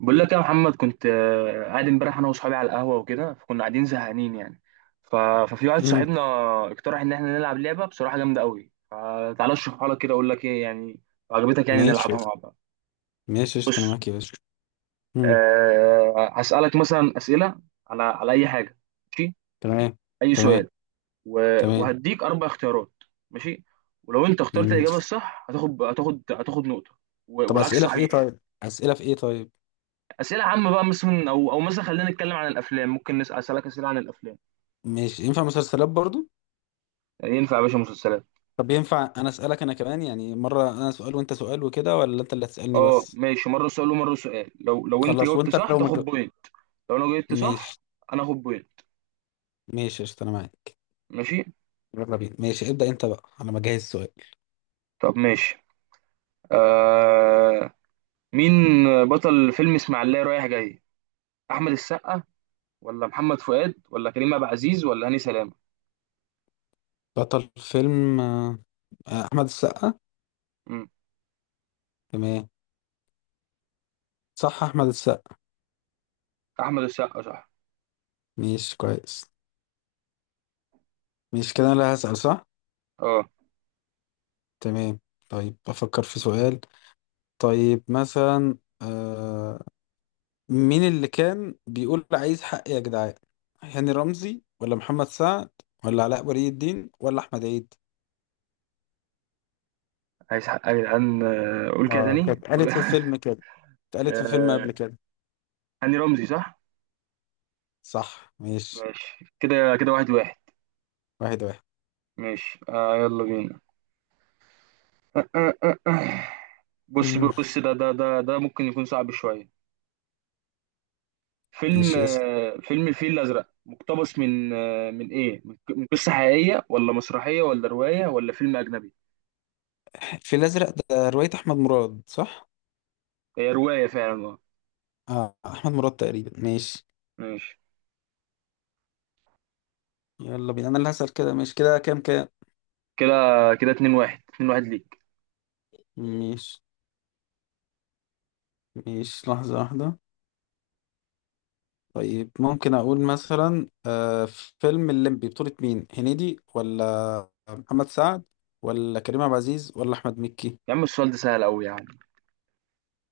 بقول لك يا محمد كنت قاعد امبارح انا واصحابي على القهوه وكده فكنا قاعدين زهقانين يعني ف... ففي واحد امم صاحبنا اقترح ان احنا نلعب لعبه بصراحه جامده قوي. تعالى اشرحها لك كده اقول لك ايه يعني، لو عجبتك يعني ماشي، نلعبها مع بعض. ماشي قشطة، انا بص، معاك يا باشا. امم هسالك مثلا اسئله على اي حاجه، ماشي؟ تمام، اي تمام، سؤال، تمام. وهديك اربع اختيارات، ماشي. ولو انت اخترت مم. الاجابه الصح هتاخد نقطه، طب والعكس اسئله في ايه؟ صحيح. طيب اسئله في ايه؟ طيب اسئله عامه بقى، مثلا او مثلا خلينا نتكلم عن الافلام، ممكن اسالك اسئله عن الافلام. ماشي، ينفع مسلسلات برضو؟ ينفع يا باشا مسلسلات. طب ينفع انا اسالك انا كمان يعني مره انا سؤال وانت سؤال وكده، ولا انت اللي هتسالني اه بس؟ ماشي، مره سؤال ومره سؤال. لو انت خلاص، جاوبت وانت صح لو ما تاخد مج... بوينت، لو انا جاوبت ماشي. صح انا اخد بوينت. ماشي قشطة، انا معاك. ماشي. يلا بينا، ماشي ابدا، انت بقى، انا بجهز سؤال. طب ماشي. آه. مين بطل فيلم اسماعيلية رايح جاي؟ احمد السقا، ولا محمد فؤاد، ولا كريم عبد العزيز، ولا هاني سلامه؟ بطل فيلم احمد السقا. مم. تمام، صح احمد السقا. احمد السقا صح. ماشي كويس، ماشي كده انا اللي هسال، صح؟ اه، تمام. طيب بفكر في سؤال. طيب مثلا مين اللي كان بيقول عايز حق يا جدعان؟ هاني رمزي ولا محمد سعد ولا علاء ولي الدين ولا احمد عيد؟ عايز حق يا جدعان. قول كده اه كانت تاني اتقالت قول. في فيلم كده، اتقالت في فيلم آه، قبل كده. هاني رمزي صح. صح، ماشي. ماشي كده كده، واحد واحد. واحد واحد. ماشي آه، يلا بينا. بص مم. بص، ده ممكن يكون صعب شويه. فيلم ماشي. اسم فيلم الفيل الازرق مقتبس من من قصه حقيقيه، ولا مسرحيه، ولا روايه، ولا فيلم اجنبي؟ في الازرق ده رواية احمد مراد، صح؟ هي روايه فعلا اه. اه احمد مراد تقريبا، ماشي. ماشي يلا بينا، انا اللي هسأل كده. ماشي كده، كام كام؟ كده كده 2 1، 2 1 ليك. ماشي، ماشي لحظة واحدة. طيب ممكن اقول مثلا فيلم الليمبي بطولة مين؟ هنيدي ولا محمد سعد ولا كريم عبد العزيز ولا احمد مكي؟ يا عم السؤال ده سهل قوي يا عم.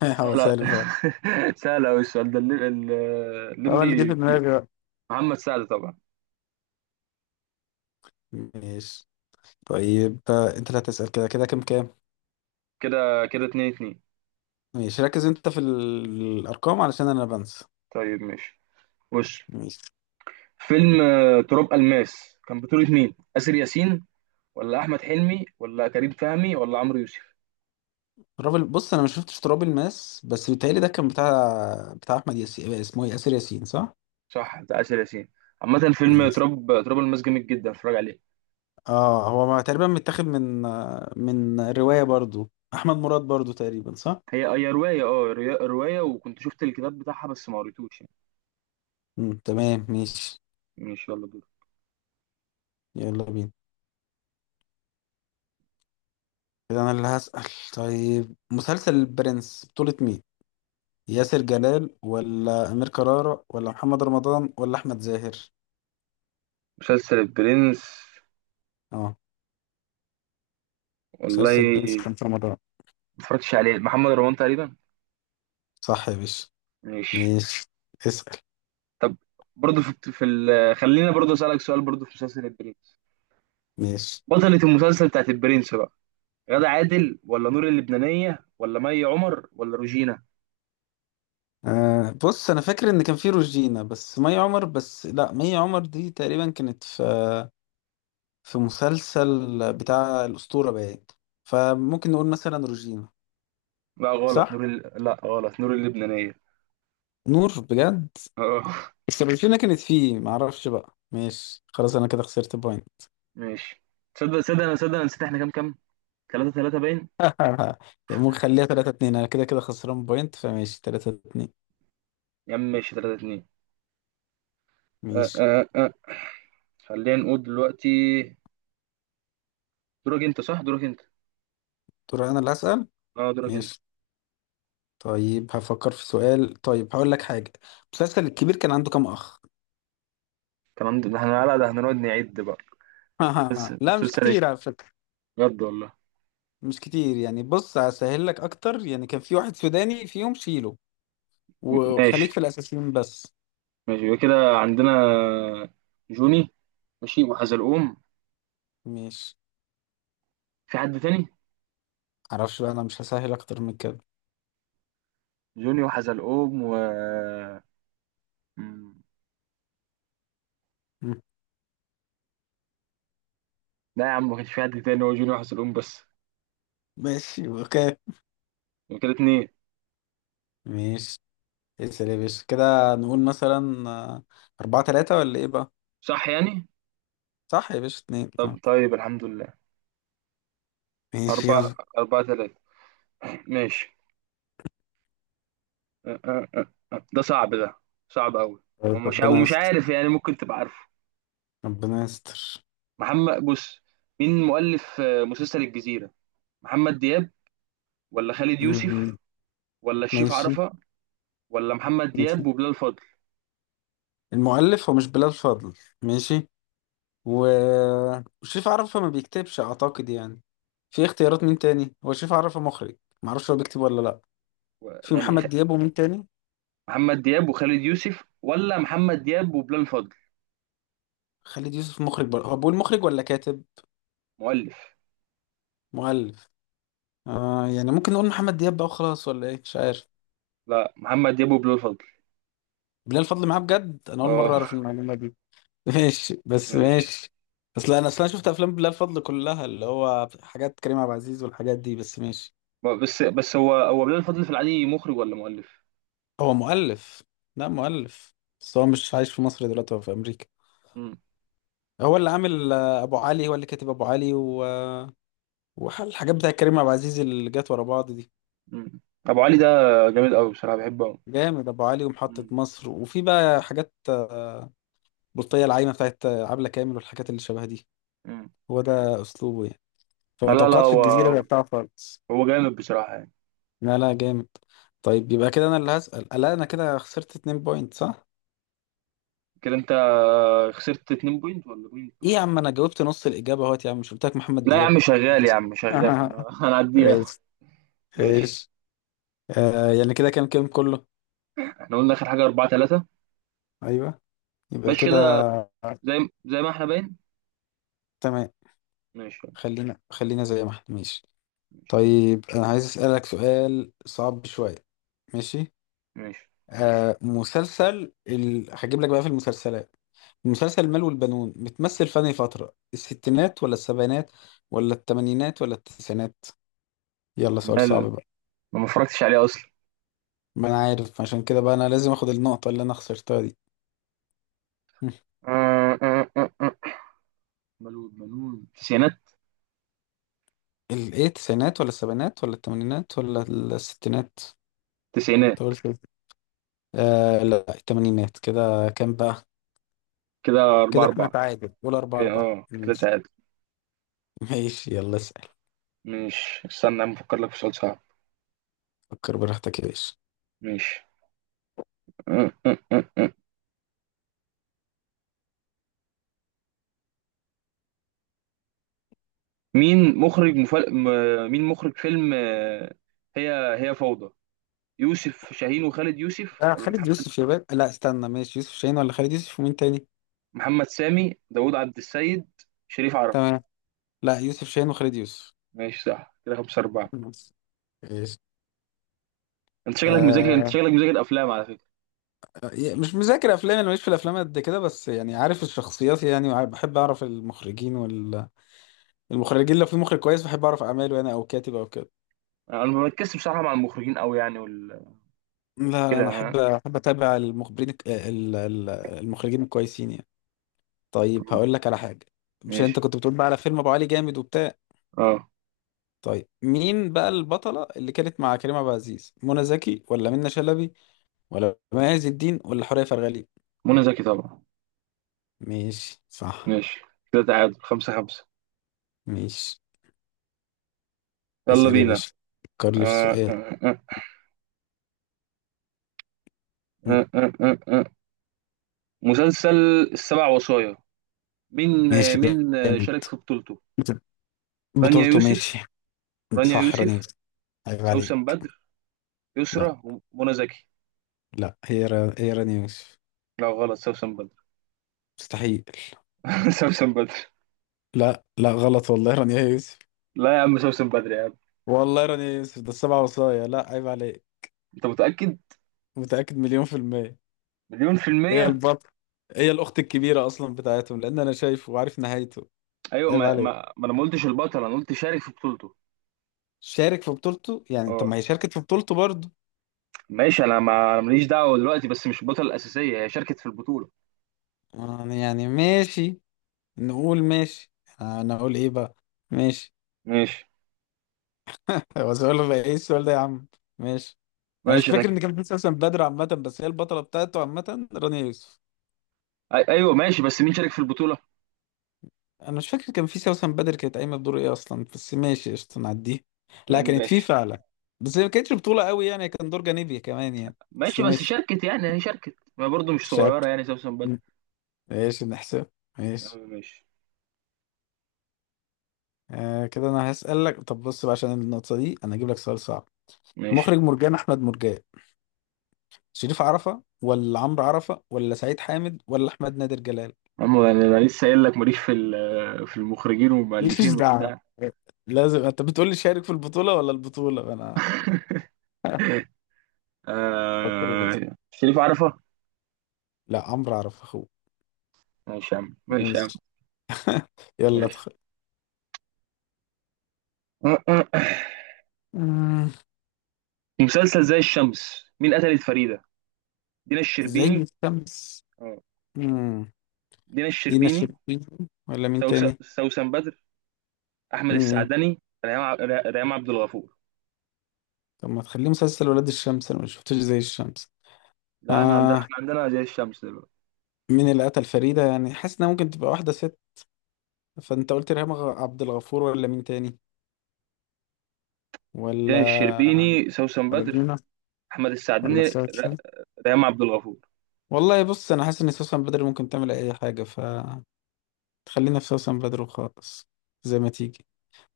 هو سهل. سهل فعلا، سهل قوي السؤال ده. هو اللي جه في الليمبي. دماغي بقى. محمد سعد طبعا. ماشي. طيب انت اللي هتسأل كده. كده كام كام؟ كده كده 2 2. ماشي، ركز انت في الارقام علشان انا بنسى. طيب ماشي. بص، ماشي. فيلم تراب الماس كان بطولة مين؟ آسر ياسين، ولا احمد حلمي، ولا كريم فهمي، ولا عمرو يوسف؟ بص انا ما شفتش تراب الماس، بس بيتهيألي ده كان بتاع احمد ياسين، اسمه إيه؟ ياسر ياسين، صح؟ صح، بتاع آسر ياسين. عامة فيلم ماشي. تراب الماس جامد جدا، اتفرج عليه. اه هو ما تقريبا متاخد من من رواية برضو احمد مراد برضو تقريبا، صح؟ هي رواية اه، رواية، وكنت شفت الكتاب بتاعها بس ما قريتوش يعني. تمام ماشي. ماشي يلا دور. يلا بينا، كده انا اللي هسأل. طيب مسلسل البرنس بطولة مين؟ ياسر جلال ولا امير كرارة ولا محمد رمضان ولا احمد زاهر؟ مسلسل البرنس، اه والله مسلسل البرنس ما كان في رمضان. اتفرجتش عليه، محمد رمضان تقريبا. صح يا باشا، ماشي. ماشي. اسأل. برضه خلينا برضه اسألك سؤال برضه في مسلسل البرنس. ماشي. بطلة المسلسل بتاعت البرنس بقى، غادة عادل، ولا نور اللبنانية، ولا مي عمر، ولا روجينا؟ بص انا فاكر ان كان في روجينا بس مي عمر، بس لا مي عمر دي تقريبا كانت في في مسلسل بتاع الأسطورة بقى، فممكن نقول مثلا روجينا. صح؟ لا غلط نور اللبنانية. نور، بجد؟ اه بس روجينا كانت فيه، معرفش بقى، ماشي خلاص أنا كده خسرت بوينت. ماشي. تصدق تصدق انا تصدق انا نسيت احنا كام كام. 3 3 باين. ممكن خليها 3-2، أنا كده كده خسران بوينت فماشي 3-2. يا عم ماشي 3 2. أه ماشي. أه أه. خلينا نقول دلوقتي، دورك انت. دور أنا اللي هسأل. اه دورك انت. ماشي. طيب هفكر في سؤال. طيب هقول لك حاجة، المسلسل الكبير كان عنده كام أخ؟ تمام ده احنا، لا ده هنقعد نعد بقى. بس لا مش مسلسل ايه، كتير على فكرة. بجد والله. مش كتير يعني، بص هسهل لك أكتر يعني، كان في واحد سوداني فيهم شيله، ماشي. وخليك في الأساسيين بس. ماشي، يبقى كده عندنا جوني، ماشي، وحزلقوم. ماشي. في حد تاني؟ معرفش بقى، أنا مش هسهل أكتر من كده. جوني وحزلقوم و م- مم. لا يا عم، ما كانش في حد تاني، هو جوني وحزلقوم بس. ماشي أوكي. يبقى كده اتنين. ماشي. اسأل يا باشا، كده نقول مثلا أربعة تلاتة ولا إيه بقى؟ صح يعني. صح يا باشا، اتنين طب اه. طيب الحمد لله. ماشي، أربعة. يلا. أربعة تلاتة. ماشي. أه، أه، أه، أه. ده صعب ده، صعب أوي. طيب، ومش أو ربنا مش يستر. عارف يعني، ممكن تبقى عارفه. ربنا يستر. محمد بص، مين مؤلف مسلسل الجزيرة؟ محمد دياب، ولا خالد يوسف، مم. ولا الشريف ماشي. عرفة، ولا محمد ماشي. دياب وبلال فضل؟ المؤلف هو مش بلال فضل، ماشي، و... وشريف عرفة ما بيكتبش أعتقد يعني. في اختيارات مين تاني؟ هو شريف عرفة مخرج، معرفش هو بيكتب ولا لأ. و- في يعني خ- محمد دياب ومين تاني؟ محمد دياب وخالد يوسف، ولا محمد دياب وبلال فضل؟ خالد يوسف مخرج هو بقول مخرج ولا كاتب؟ مؤلف. مؤلف. آه يعني ممكن نقول محمد دياب بقى وخلاص ولا ايه، مش عارف. لا محمد دياب وبلال فضل. بلال فضل معاه؟ بجد انا اول مره اه. اعرف المعلومه دي. ماشي، بس ماشي. ماشي. اصل انا اصلا شفت افلام بلال فضل كلها اللي هو حاجات كريم عبد العزيز والحاجات دي، بس ماشي. بس هو بلال فضل في العادي مخرج ولا مؤلف؟ هو مؤلف، لا مؤلف. بس هو مش عايش في مصر دلوقتي، هو في امريكا. هو اللي عامل ابو علي، هو اللي كاتب ابو علي والحاجات بتاع كريم عبد العزيز اللي جت ورا بعض دي. مم. ابو علي ده جامد قوي بصراحه، بحبه قوي. جامد ابو علي، ومحطة مم. مصر، وفي بقى حاجات بطية العايمة بتاعت عبلة كامل والحاجات اللي شبه دي. مم. هو ده أسلوبه يعني، لا فما لا لا توقعتش الجزيرة هو، بقى بتاعه خالص. هو جامد بصراحه يعني. لا لا جامد. طيب يبقى كده أنا اللي هسأل، لا أنا كده خسرت 2 بوينت، صح؟ كده انت خسرت 2 بوينت ولا بوينت إيه واحد؟ يا عم، أنا جاوبت نص الإجابة أهوت يا عم، مش قلت لك محمد لا يا دياب؟ عم شغال، يا عم شغال هنعديها. ايش؟ ماشي. ايش؟ آه يعني كده كام كام كله؟ احنا قلنا اخر حاجه 4 3. أيوه، يبقى ماشي كده، كده. زي زي ما احنا باين. تمام. ماشي. خلينا، خلينا زي ما احنا، ماشي. ماشي. طيب أنا عايز أسألك سؤال صعب شوية. ماشي. ماشي. هجيب لك بقى في المسلسلات، مسلسل المال والبنون بتمثل في أنهي فترة؟ الستينات ولا السبعينات ولا الثمانينات ولا التسعينات؟ يلا سؤال صعب مال، بقى. ما اتفرجتش عليه اصلا. ما أنا عارف، عشان كده بقى أنا لازم أخد النقطة اللي أنا خسرتها دي. مم. آه، آه، آه، آه. ملول تسعينات. ال إيه، التسعينات ولا السبعينات ولا الثمانينات ولا الستينات؟ تسعينات. أنت قلت إيه؟ آه لا الثمانينات. كده كام بقى؟ كده 4 كده احنا 4. تعادل، قول أربعة كده أربعة. اه كده تعادل. ماشي، يلا اسأل. ماشي، استنى يا عم افكر لك في سؤال صعب. فكر براحتك يا باشا. ماشي. مين مخرج فيلم هي هي فوضى؟ يوسف شاهين وخالد يوسف، ده ولا خالد محمد، يوسف يا باشا، لا استنى، ماشي، يوسف شاهين ولا خالد يوسف ومين تاني؟ محمد سامي، داوود عبد السيد، شريف عرفة؟ تمام. لا يوسف شاهين وخالد يوسف. ماشي صح. كده خمسة أربعة. ايش؟ أنت شكلك مذاكر، آه، أفلام على فكرة. مش مذاكر افلام انا، ماليش في الافلام قد كده، بس يعني عارف الشخصيات يعني، بحب اعرف المخرجين، والمخرجين لو في مخرج كويس بحب اعرف اعماله انا، او كاتب او كده. أنا ما بركزش بصراحة مع المخرجين أوي يعني لا لا كده انا ها. احب اتابع المخبرين الك- ال- ال- المخرجين الكويسين يعني. طيب هقول لك على حاجه، مش ماشي. انت كنت بتقول بقى على فيلم ابو علي جامد وبتاع؟ أه. طيب مين بقى البطلة اللي كانت مع كريم عبد العزيز؟ منى زكي ولا منى شلبي ولا مي عز الدين ولا حورية فرغلي؟ منى زكي طبعا. ماشي صح. ماشي. كده تعادل خمسة خمسة. ماشي. يلا اسأل يا بينا. باشا، فكر لي في آه سؤال. آه آه م. آه آه آه. آه. مسلسل السبع وصايا، مين، ماشي. مين جامد. شارك في بطولته؟ رانيا بطولته، يوسف، ماشي. رانيا صح، راني يوسف يوسف. عيب عليك. سوسن بدر، لا يسرى، ومنى زكي. لا، هي راني يوسف. لا غلط، سوسن بدر. مستحيل. سوسن بدر. لا لا، غلط، والله رانيا يوسف. لا يا عم سوسن بدر يا عم. والله رانيا يوسف، ده السبعة وصايا، لا عيب عليك. انت متأكد؟ متأكد مليون في المية. مليون في هي المية. البطل، هي الأخت الكبيرة أصلا بتاعتهم، لأن أنا شايفه وعارف نهايته. ايوه، عيب ما عليك، ما, ما انا ما قلتش البطل، انا قلت شارك في بطولته. شارك في بطولته يعني، طب ما اه هي شاركت في بطولته برضه، ماشي. انا ما أنا ماليش دعوة دلوقتي، بس مش البطلة الأساسية، هي شاركت في البطولة. يعني يعني ماشي، نقول ماشي. أنا أقول إيه بقى؟ ماشي. ماشي. هو سؤال بقى، إيه السؤال ده يا عم؟ ماشي. أنا مش ماشي انا فاكر إن كان في سوسن بدر عامة، بس هي البطلة بتاعته عامة رانيا يوسف. ايوه ماشي، بس مين شارك في البطولة؟ أنا مش فاكر، كان في سوسن بدر كانت قايمة بدور إيه أصلا، بس ماشي قشطة نعديه. يا لا عم كانت في ماشي. فعلا، بس هي ما كانتش بطولة قوي يعني، كان دور جانبي كمان يعني، بس ماشي، بس ماشي. شاركت يعني، هي شاركت، ما برضه مش مش عارف. صغيرة يعني سوسن بدر. ماشي نحسب. يا ماشي. عم ماشي. آه كده انا هسألك، طب بص بقى عشان النقطة دي انا هجيب لك سؤال صعب. ماشي. مخرج مرجان احمد مرجان، شريف عرفة ولا عمرو عرفة ولا سعيد حامد ولا احمد نادر جلال؟ عم أنا لسه قايل لك ماليش في في المخرجين والمؤلفين ماليش دعوة، وبتاع. لازم انت بتقول لي شارك في البطولة ولا البطولة. انا فكر بس. شريف عرفة. لا عمرو عرفة اخوه. ماشي يا عم، ماشي يا عم. ماشي، يلا ماشي. ادخل. مم، في مسلسل زي الشمس، مين قتلت فريدة؟ دينا زي الشربيني. الشمس. اه، مم، دينا دينا الشربيني، الشربيني ولا مين تاني؟ سوسن بدر، احمد مم، السعدني، ريهام عبد الغفور. طب ما تخليه مسلسل ولاد الشمس، انا ما شفتوش زي الشمس. لا احنا عندنا، آه، زي الشمس دلوقتي. مين اللي قتل فريدة؟ يعني حاسس انها ممكن تبقى واحدة ست. فانت قلت ريهام عبد الغفور ولا مين تاني؟ ولا دينا الشربيني، سوسن ولا بدر، دينا احمد ولا السعدني، سوسن؟ ريهام عبد الغفور. والله بص انا حاسس ان سوسن بدر ممكن تعمل اي حاجة، فتخلينا في سوسن بدر وخلاص، زي ما تيجي.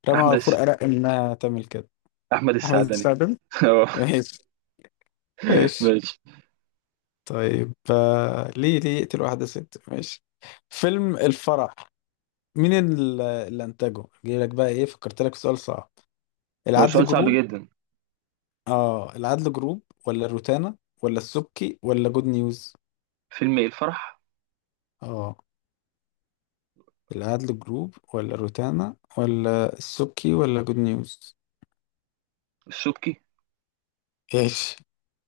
ريهام احمد الس... غفور ارق انها تعمل كده. احمد احمد السعدني. السعدني. اه. ماشي، ماشي. ماشي. طيب ليه، ليه يقتل واحدة ست؟ ماشي. فيلم الفرح، مين اللي انتجه؟ جاي لك بقى ايه، فكرت لك سؤال صعب. لو العدل سؤال صعب جروب. جدا. اه، العدل جروب ولا روتانا ولا السبكي ولا جود نيوز؟ فيلم ايه الفرح. اه العدل جروب ولا روتانا ولا السبكي ولا جود نيوز؟ الشبكي. ايش؟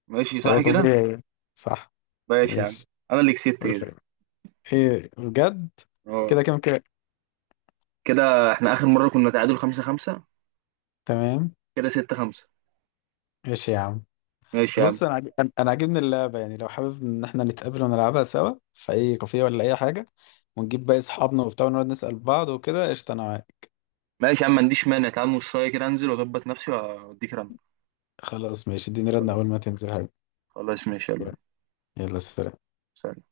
ماشي هو صح كده. طبيعي. صح. ماشي يا عم، ايش؟ انا اللي كسبت ايش؟ كده. ايه بجد؟ اه كده كام كده؟ كده. احنا اخر مره كنا تعادل خمسة خمسة، تمام. كده ستة خمسة. ايش يا عم؟ ماشي يا عم. بص انا انا أنا عاجبني اللعبه يعني، لو حابب ان احنا نتقابل ونلعبها سوا في اي كافيه ولا اي حاجه، ونجيب باقي اصحابنا وبتاع ونقعد نسال بعض وكده، قشطه انا معاك. ماشي يا عم، ما عنديش مانع، تعال نص ساعه كده انزل واظبط نفسي واديك رن. خلاص ماشي، اديني ردنا اول خلاص. ما تنزل حاجه. خلاص ماشي يلا. يلا سلام. سلام.